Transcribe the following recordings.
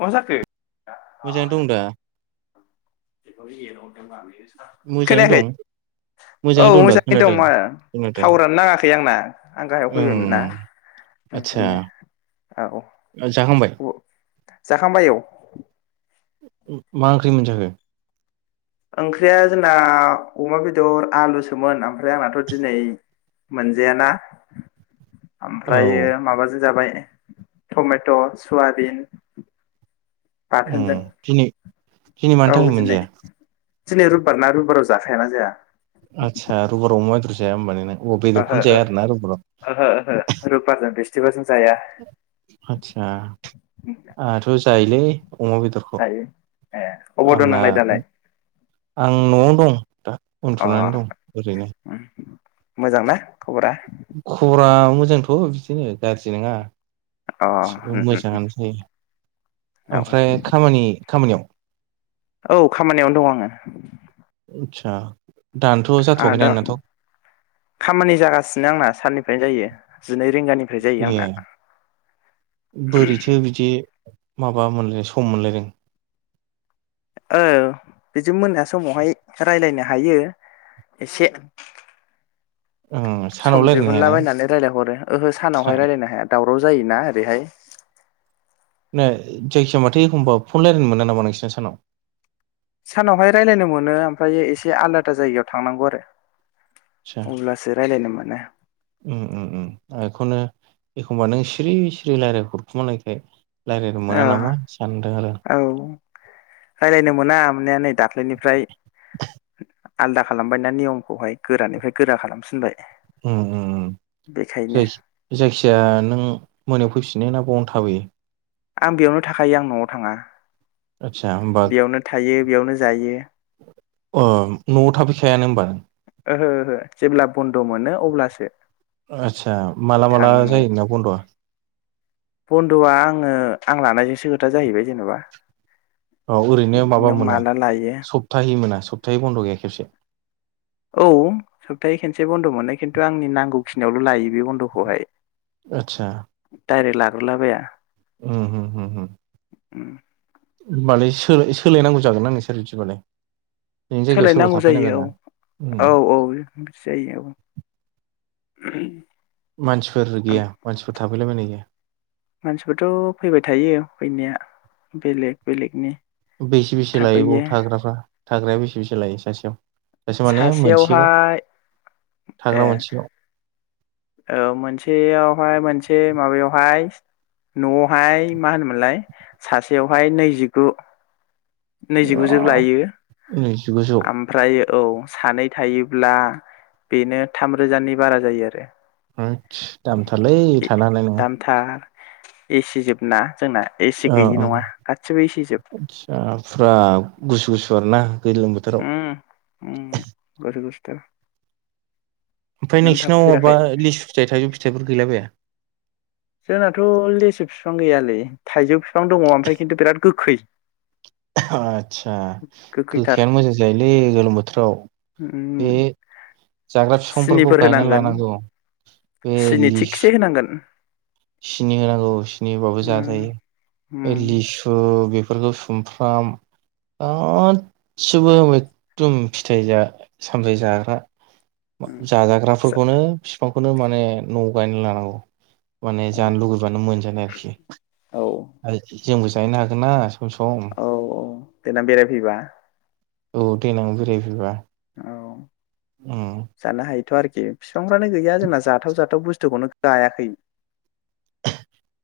मा जाखो मोजाङै दं दा [unintelligible] मोजाङै खोनायाखै दं औ मोजाङै दं दा मोजाङैनो खोनादों दंमोन खोनादों थावारानो नाङाखै आंना आं गाहायाव फैबायमोन ना ओं आदसा ओंखायनो जाखांबाय औ जाखांबाय औ [unintelligible] मा ओंख्रि मोनजाखो ओंख्रिया जोंना अमा बेदर आलुसोमोन ओमफ्राय आंनाथ दिनै मोनजायाना ओमफ्रयो औ माबाजो जाबाय टमेट' सवाबिन उम दिनै दिनै औ मानि थाखाय दिनै मोनजाया दिनै रुबबार ना रुबबाराव जाखायाना जोंहा आदसा रूबबाराव अमा बेदर जाया होनबा नों ना ओहो उहो ओहो रुबबारजों [unintelligible] आदसा आहाथ जायो बे अमा बेदरखो जायो ए अबाव दं आंना नोंलाय दालाय आं न'आवनो दं दा उन्दोनानै दं ओरैनो मोजांना खबरा? खबरा मोजांथ बिदिनो गाज्रि नङा अ मोजाङानो जायो औ ओमफ्राय खामानि खामानियाव औ खामानियावनो दं आङो आदसा दानोथ' जाथ'वाखै आदा नोंनाथ' खामानि जागासिनो आंना साननि फ्राय जायोै जिनै रिंगानि फ्राय जायो ए आंना बोरैथो बिदि माबा मोनलायनो सम मोनलायदों औ बिदि मोना समावहाय रायलायनो हायो एसे ओं सम सानाव रायलायनो हायाना दिहुनलाबायायनानै रायलायहरो ओहो सानावहाय सान रायलायनो हाया दाव राव जायोना ओरैहाय नो जायसमाथाय एखमबा फन रायलायनो मोना नामा नोंसिना सानाव सानावहाय रायलायनो मोनो ओमफ्राय एसे आलादा जायगायाव थांनांगौ आरो आदसा अब्लासो रायज्लायनोमोन नो उम उम उम एखौनो एखमबा नों सिरि सिरि रायलाय हरखुमानायखाय ओ औ रायलायनो मोना मोननाया नै दाख्लैनिफ्राय आलदा खालामबाय ना नियमखौहाय गोरानिफ्राय गोरा खालामसिनबाय। उम उम उम जाय-जायखिया नों मोनायाव फैफिनो ना बावनो थाबोयो। आं बेयावनो थाखायो आं न'आव थाङा। आस्सा होम्बा बेयावनो थायो बेयावनो जायो। अ न'आव थाफैखायानो होमबा नों? ओहो ओहो जेब्ला बन्द' मोनो अब्लासो। आत्सा माला माला थाङो न'आव जायो नोंना बन्द'आ? बन्द'आ आङो आं लानायजोंसो खोथा जाहैबाय जेन'बा। औ ओरैनो माबा मोना लायो सप्ताहै मोना सप्ताहै बन्द' गैया खेबसे? औ सप्ताहै खनसे बन्द' मोनो खिन्थु आंनि नांगौ खिनियावल' लायो बे बन्द'खौहाय। आतसा हरलाबाया उम उम होम होम उम होमबालाय सोल-सोलायनांगौ जागोन ना नोंसोर बिदिबालाय? नोंनि जायगायाव सोरबा सोलायनांगौ थाफैनांगोन जायो ना उम औ औ औ जायो औ। ओहोम मानसिफोर गैया मानसिफोर थाफैला बायनाय गैया? मानसिफोरथ' फैबाय थायो फैनाया बेलेग बेलेगनि बेसे बेसे लायो बाव थाफैयो थाग्राफ्रा? थाग्राया बेसे बेसे लायो सासेयाव? सासे माने मोनसेयाव सासेयावहाय थाग्रा ए मोनसेयाव? औ मोनसेयावहाय मोनसे माबायावहाय न'आवहाय मा होनोमोनलाय सासेयावहाय नैजिगु नैजिगुजौ हाब लायो नैजिगुजौ आमफ्रायो औ सानै थायोब्ला बेनो थामरोजानि बारा जायो आरो। होम दामथारलै थानो हानाय नङा। एसिजोबना औ औ जोब आच्छा फुरा गुसु गुसु दनना ओम ओम बार गुसु द' ओमफाय नोंसिनाव माबा लिसु फिथाइ थाइजौ फिथाइफोर गैलाबाया? जोंनाथ' लेसु बिफां गैयालै थाइजौ बिफां दङ ओमफ्राय खिन्थु बिराद गोखै। [unintelligible] आदसा गोखैथार गोखैयानो मोजां जायोलै गोलोम बोथोराव उम बे जाग्रा बिफांफोरखौ सिनिफोर गायना होनांगोन लानांगौ बे सिनि थिगसे लिसु [unintelligible] सिनि होनांगौ सिनि होबाबो जा उम थायो उम लिसु बि फोरखौ सुमफ्राम गासिबो एखदम फिथाइ सामथाइ जाग्रा उम जा जाजाग्राफोरखौनो बिफांखौनो माने न'आव गायना लानांगौ। माने उम, जानो लुगैबानो मोनजानाय आरोखि औ आरोखि। जोंबो जाहैनो हागोन ना? सम सम औ औ देन बेराय फैबा औ देेनां बेरायफैबा औ उम जानो हायोथ' आरो ए बिफांफ्रानो गैया जोंना जाथाव जाथाव बुस्थुखौनो गायाखै।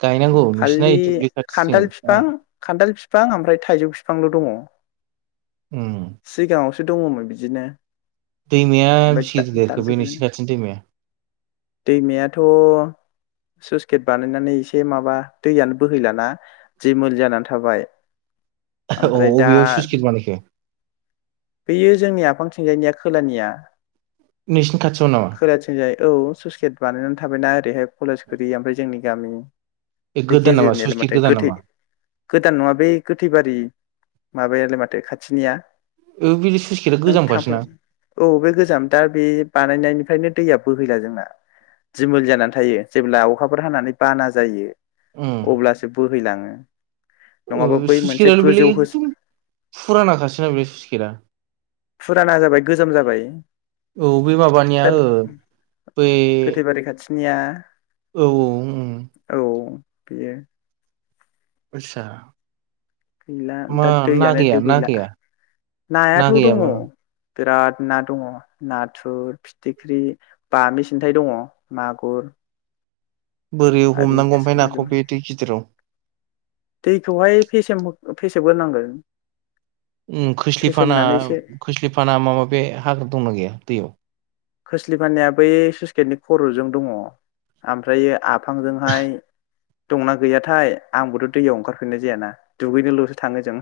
गायनांगौ उम नोंसिना खालि दुब्लि खाथिजों खान्थाल फिफां खान्थाल फि बिफां ओमफ्राय थाइजौ बिफांल' दङ उम [unintelligible] दङमोन। बिदिनो दैमाया बेसे गिदिर ओमफ्राय देरखो बै दानफैजोबबाय नोंसिनि खाथिनि दैमाया सुस गेट बानायनानै एसे माबा दैयानो बोहैलाना जि मोल जानानै थाबाय औ ओमफ्राय दा अबेयाव सुसखेत बानायखो? बियो जोंनि आफांथिंजायनिया खोलानिया नोंसिनि खाथि खोलाथिंजाय औ सुइस गेट बानायनानै थाबायना ओरैहाय कलेजगुरि ओमफाय जोंनि गामि ए बे गोदान नामा स्लुइस गेजेरनियालाय गेट माथो गोदान गोथै नामा गोदान नङा बे गोथैबारि माबायालाय माथो खाथिनिया? ओ बे स्लुइस गेटआ नों थांफेर गोजामखासोना औ बे गोजाम दा बे बानायनायनि नो दैया बोहैला जोंना दिमोल जानानै थायो जेब्ला अखाफोर हानानै बाना जायो उम अब्लासो बो फैलाङो ओ सुइस गेटआलाय बेलाय एकदम फुरानाखासोना आरो बेलाय सुइस गेटआ। फुराना जाबाय गोजाम जाबाय। औ बे माबानिया दा ओ बै गोथैबारि [inaudible] औ औ उम औ बेयो ओस्सा गैला दा दैयानो ना दुबैला गैया नायाथ' ना दङ। गैयाबा बिराद ना दंङ नाथुर फिथिख्रि बामि सिन्थायाइ दंङ मागुर बोरै आरि हमनांगौ ओमफाय गासिबो नाखौ दंजोबो बे दै गिदिराव फेसेवग्रो नांगो ओम खोस्लिफाना खोस्लिफाना माबा बे हाग्रा दंना गैया दैयाव? खोस्लि फाननाया बै स्लुइस गेटनि खर'जों दङ ओमफ्र आफांजोंहाय दंना गैयाथाय आंबोथ' दैयाव ओंखारफिननाय जायाना दुगैनोल'सो थाङो जों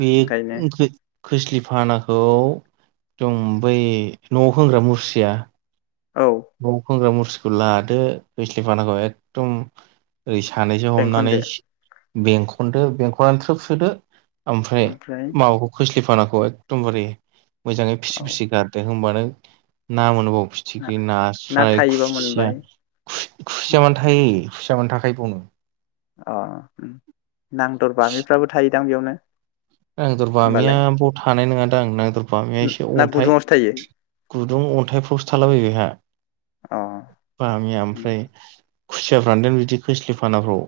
बे ओंखायनो खो-खोस्लि फानाखौ जों बै न'आव होंग्रा मुस्रिया औ मौ खोंग्रा मु सकुल लादो खैस्लि फानाखौ एकदम अै सानैसो हमनानै बेंखनदो बेंखनदो बेंखनानो थ्रोब सोदो। ओमफ्राय माखौ खोस्लिफाना औ एकदमबारे मोजाङै फिसि औ फिसि गारदो होमबानो ना मोनबाव फिथि ना बे ना नास्राय थायोबा खुसिया मोनबाय खु-खुसिया मानो थायो। फिसा मोन थाखाय बुङो अ नांदर बामिफ्राबो थायो दां बेयावनो नांदर बामिया होमबालाय बाव थानाय नङादां नांदर बामिया एसे ना अन्थाइ गुदुङावसो थायो गुदुं अन्थाइफ्रावसो थालाबाय बेहा अ बामिया उम ओमफ्राय खुसियाफ्रान दोन बिदि खोस्लिफानाफ्राव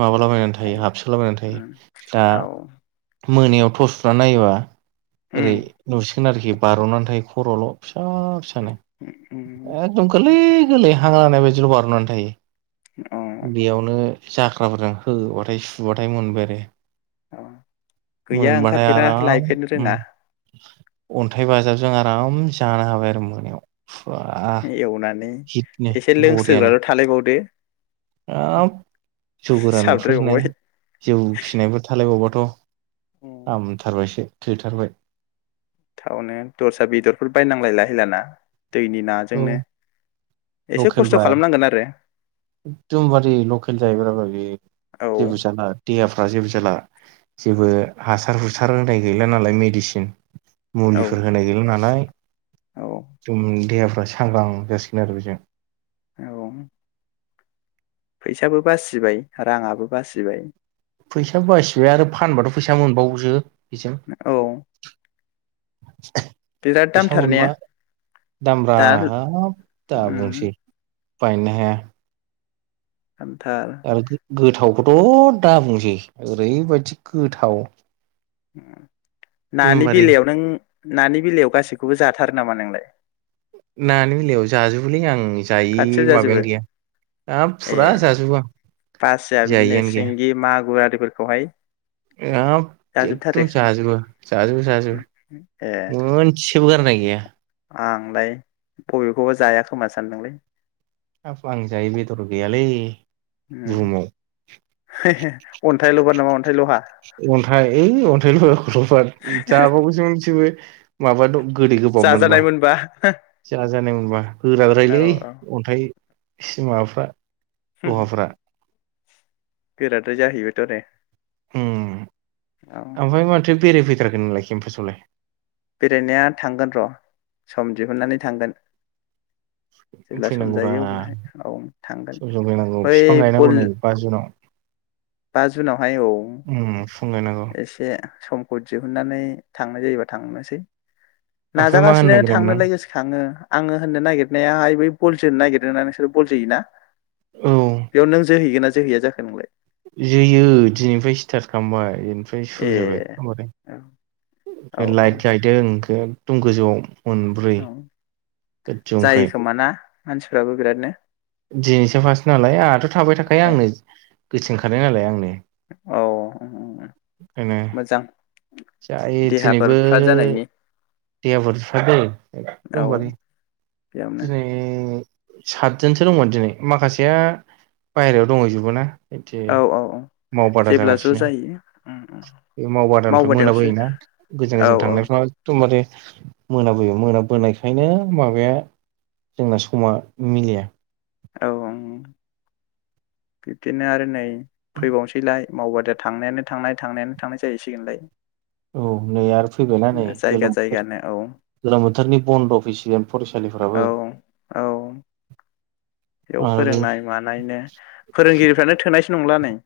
माबाला बायनानै थायो हाबसोलाबायनानै उम थायो दा औ मोनायाव टर्सना नायबा। औरै नुसि बारना आरोखि बारनानै थायो खरल फिसा फिसा। उम [unintelligible] उम एकदम गोरलै गोरलै। गोरलै हां लानायबायदिल बारनानै थायो। अ बेयावनो जाख्राफोरजों होबाथाय सुबाथाय मोनबाय अ आरो। गैया मोनबाजाय ओंखारफेरा आराम लायफेरनो उम रोङा अन्थाइ बाजाबजों आराम जानो हाबाय आरो मोनायाव। फुरा एवनानै हिटनो एसे बरियानो लोंसोग्राल थालायबावदो हाब जौ गोरानफोर नो साबद्रायबावबाय जौ फिसिनायफोर थालायबावबाथ। हामथारबायसो थोथारबाय। थावनो दस्रा बेदरफोर बायनांलायला हैलाना। औ एसे खस्थ' लकेलब्रा खालामनांगोन आरो एकदमबारे लकेल जाहैबायब्रा बे औ जेबो साना देहाफ बा जेबो जाला जेबो हास हासार हुसार होनाय गैला नालाय मेडिसिन। औ मुलिफोर होनाय गैला नालाय। औ दुम देहा- सांग्रां जासिगोन आरो बेजों। औ फैसाबो बासिबाय राङाबो बासिबाय। फैसाबो बासिबाय आरो फानबाथ फैसा मोनबायोसो। औ। बिराद फैसा दामथार ने मोनबा दामब्रा दा हाब दा उम बुंसै [unintelligible] हाया खानथाल आरो गोथावखौथ दा बुंसै ओरैबायदि गोथाव। नानि एकदमबारे बेलायाव नों नानि बेलायाव गासैखौबो जाथारो नामा नोंलाय? नानि बेलायाव जाजोबोलै आं। जाइ गासिबो जाजोबो माबायानो गैया हाब ए फुरा जाजोबो आं जायैआनो गैया। फोरखौहाय हाब एखदम जाजोबो जाजोबो ए जाजोबो मोनसेबो गारनाय गैया आंलाय बबेखौबो जाया खोमा सानदोंलै आंजाय बेदर गैयालै [inaudible] ओम बुहुमाव अन्थाइल' बार नामा अन्थाइल'हा। अन्थाइ [unintelligible] ओ माबा दं। गोदै जा जानायमोनबा हो जानाय मोनबा गोराद्रायलै अन्थाइ माबाफ्रा। लहाफ्रा गोराद्राय जाहैबायथ' दे। ओम ओमफाय माथो बेरायफैथ्राखै नोंलाय केमपासावलाय। बेरायनाया थांगोन र' सम दिहुननानै थांगोन जेब्ला सम फैनांगौब्रा जायो अब्लाहाय औ थांगोन सम सम फैनांगौ बिफां बै गायनांगौ बल नै बा जुनाव बा जुनावहाय औ बिफां गायनांगौ एसे समखौ दिहुननानै थांनाय जायोबा। थांनोसै ओमफ्राय मा होननो नाजागासिनो नागिरदोंमोन आं थांनोलाय गोसोखाङो आङो होननो नागिरनायाहाय बै। बल जोनो नागिरदोंना नोंसोर बल जोयोना? औ बेवनो। जोहै गोनना जोहैया जाखो नोंलाय जोयो दिनैफ्राय स्टार्ट खालामबाय ओमफ्राय ए सुरु जाबाय [unintelligible] औ ओमफ्राय औ लाइट गायदों [inaudible] एक दम गोजौआव। मोनब्रै औ गोजौ जायो ओमफ्राय खोमा ना। मानसिफ्राबो बिरादनो दिनैसो फार्स्ट नालाय आंहाथ' थाबाय थाखायो औ आंनो गोसोखांखादों नालाय आंनो औ ओंखायनो मोजां जायो देहाफोर दिनैबो फ्राद जानायनि देहाफोर फ्राद जायो औ एकदमबारे बेयावनो [inaudible] सातजोनसो दंमोन दिनै माखासेया बायेरायाव दंहैजोबो ना। बिदि औ औ औ मावबादा जेब्ला ज' जागासिनो जायो उम उम बे मावबादानिफ्राय मावबादायावसो मोनाबोयोना गोजान औ गोजान औ थांनायफ्राव एखद'मबारे मोनाबोयो मोनाबोनायखायनो माबाया जोंना समा मिलाया औ औ औ बिबदिनो आरो नै फैबावसैलाय मावबा दा थांनायानो थांनाय थांनायानो थांनाय जाहैसिगोनलाय। औ नै आरो फैबायना नै जायगा गोलोम बोथोर जायगानो औ गोलोम बोथोरनि बन्द फैसिगोन औ फरायसालिफोराबो। औ बेयाव फोरोंनाय मानायनो फोरोंगिरिफ्रानो थोनायसो नंला नै [inaudible]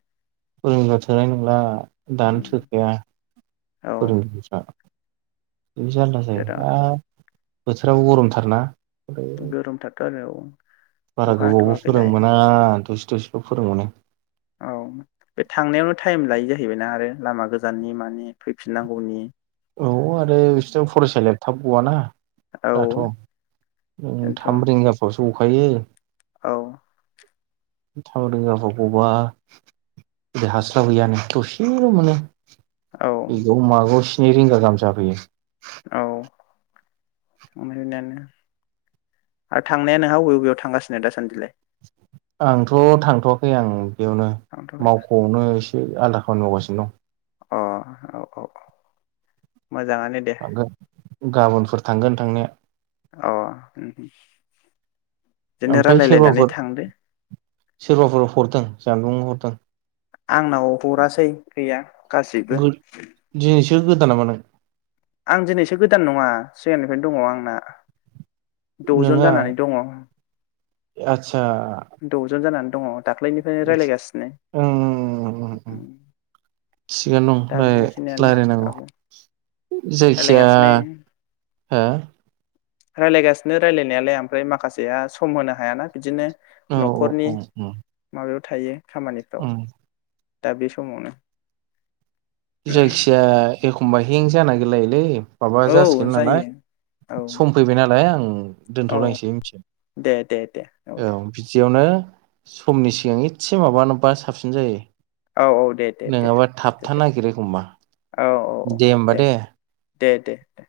फोरोंग्रा थोनाय नंला दानो थोखाया औ फोरोंगिरिफ्रा जालला जायो आ बिराद बोथोराबो गरमथारना? ओमफ्राय गोरमथारथ आरो औ बारा अखा गोबावबो हाथ'वाखैलाय फोरोंमोना दस-दस खौ फोरोंबावनो फैबाय ना आरो लामा गोजाननि माने फैफिननांगौनि औ आरो बिसोर फरायसालिया थाब गवाना औ दाथ'‌। ओम बेनोथ' थाम रिंगा फ्रावस गखायो। औ। थाव रोगाबावगौबा बे हास्लाब हैयानो दसे [unintelligible] औ नै रिंगा गाहाम जाफैयो। औ ओमफ्राय दाना ओ थांनाया नोंहा अबे अबेयाव थांगासिनो दासान्दिलाय? आंथ' थांथवाखै आं बेयावनो थांथ'बाय मावख'आवनो एसे [unintelligible] आलादा खामानि मावगासिनो दं। अ औ औ। मोजाङानो दे [unintelligible] गाबोन फोर थांगोन थांनाया औ उम उम ओमफ्राय सोरबाफोर सोरबाफोर हरदों जानबुं हटाल आंनाव हरासै गैया गासैबो जों गोदान नामा नों आं दिनैसो गोदान नङा सिगांनिफ्रायनो दङ आंना। दजन नोङा जानानै दङ आदसा दजन जानानै दङ दाख्लैनिफ्रायनो रायलायगासिनो ओं थिगानो दा दं राय बेखिनियानो औ रायलायनांगौ। जायखिया रायलायगासिनो हो रायलायगासिनो रायलायनायालाय ओमफ्राय माखासेया सम होनो हायाना बिदिनो औ न'खरनि औ माबायाव थायो खामानिफ्राव औ दा बे समावनो जायखिजाया एख खमबा हिंसा नागिरलायोलै माबा औ जासिगोन नालाय जायो औ सम फैबाय नालाय आं औ दोनथ'लायसै दे दे दे मिथिदों दे औ बिदियावनो समनि सिगां इथसे माबानोबा साबसिन जायो औ दे दे दे नोङाबा दे थाबथा दे नागिरो। औ औ औ दे दे दे दे।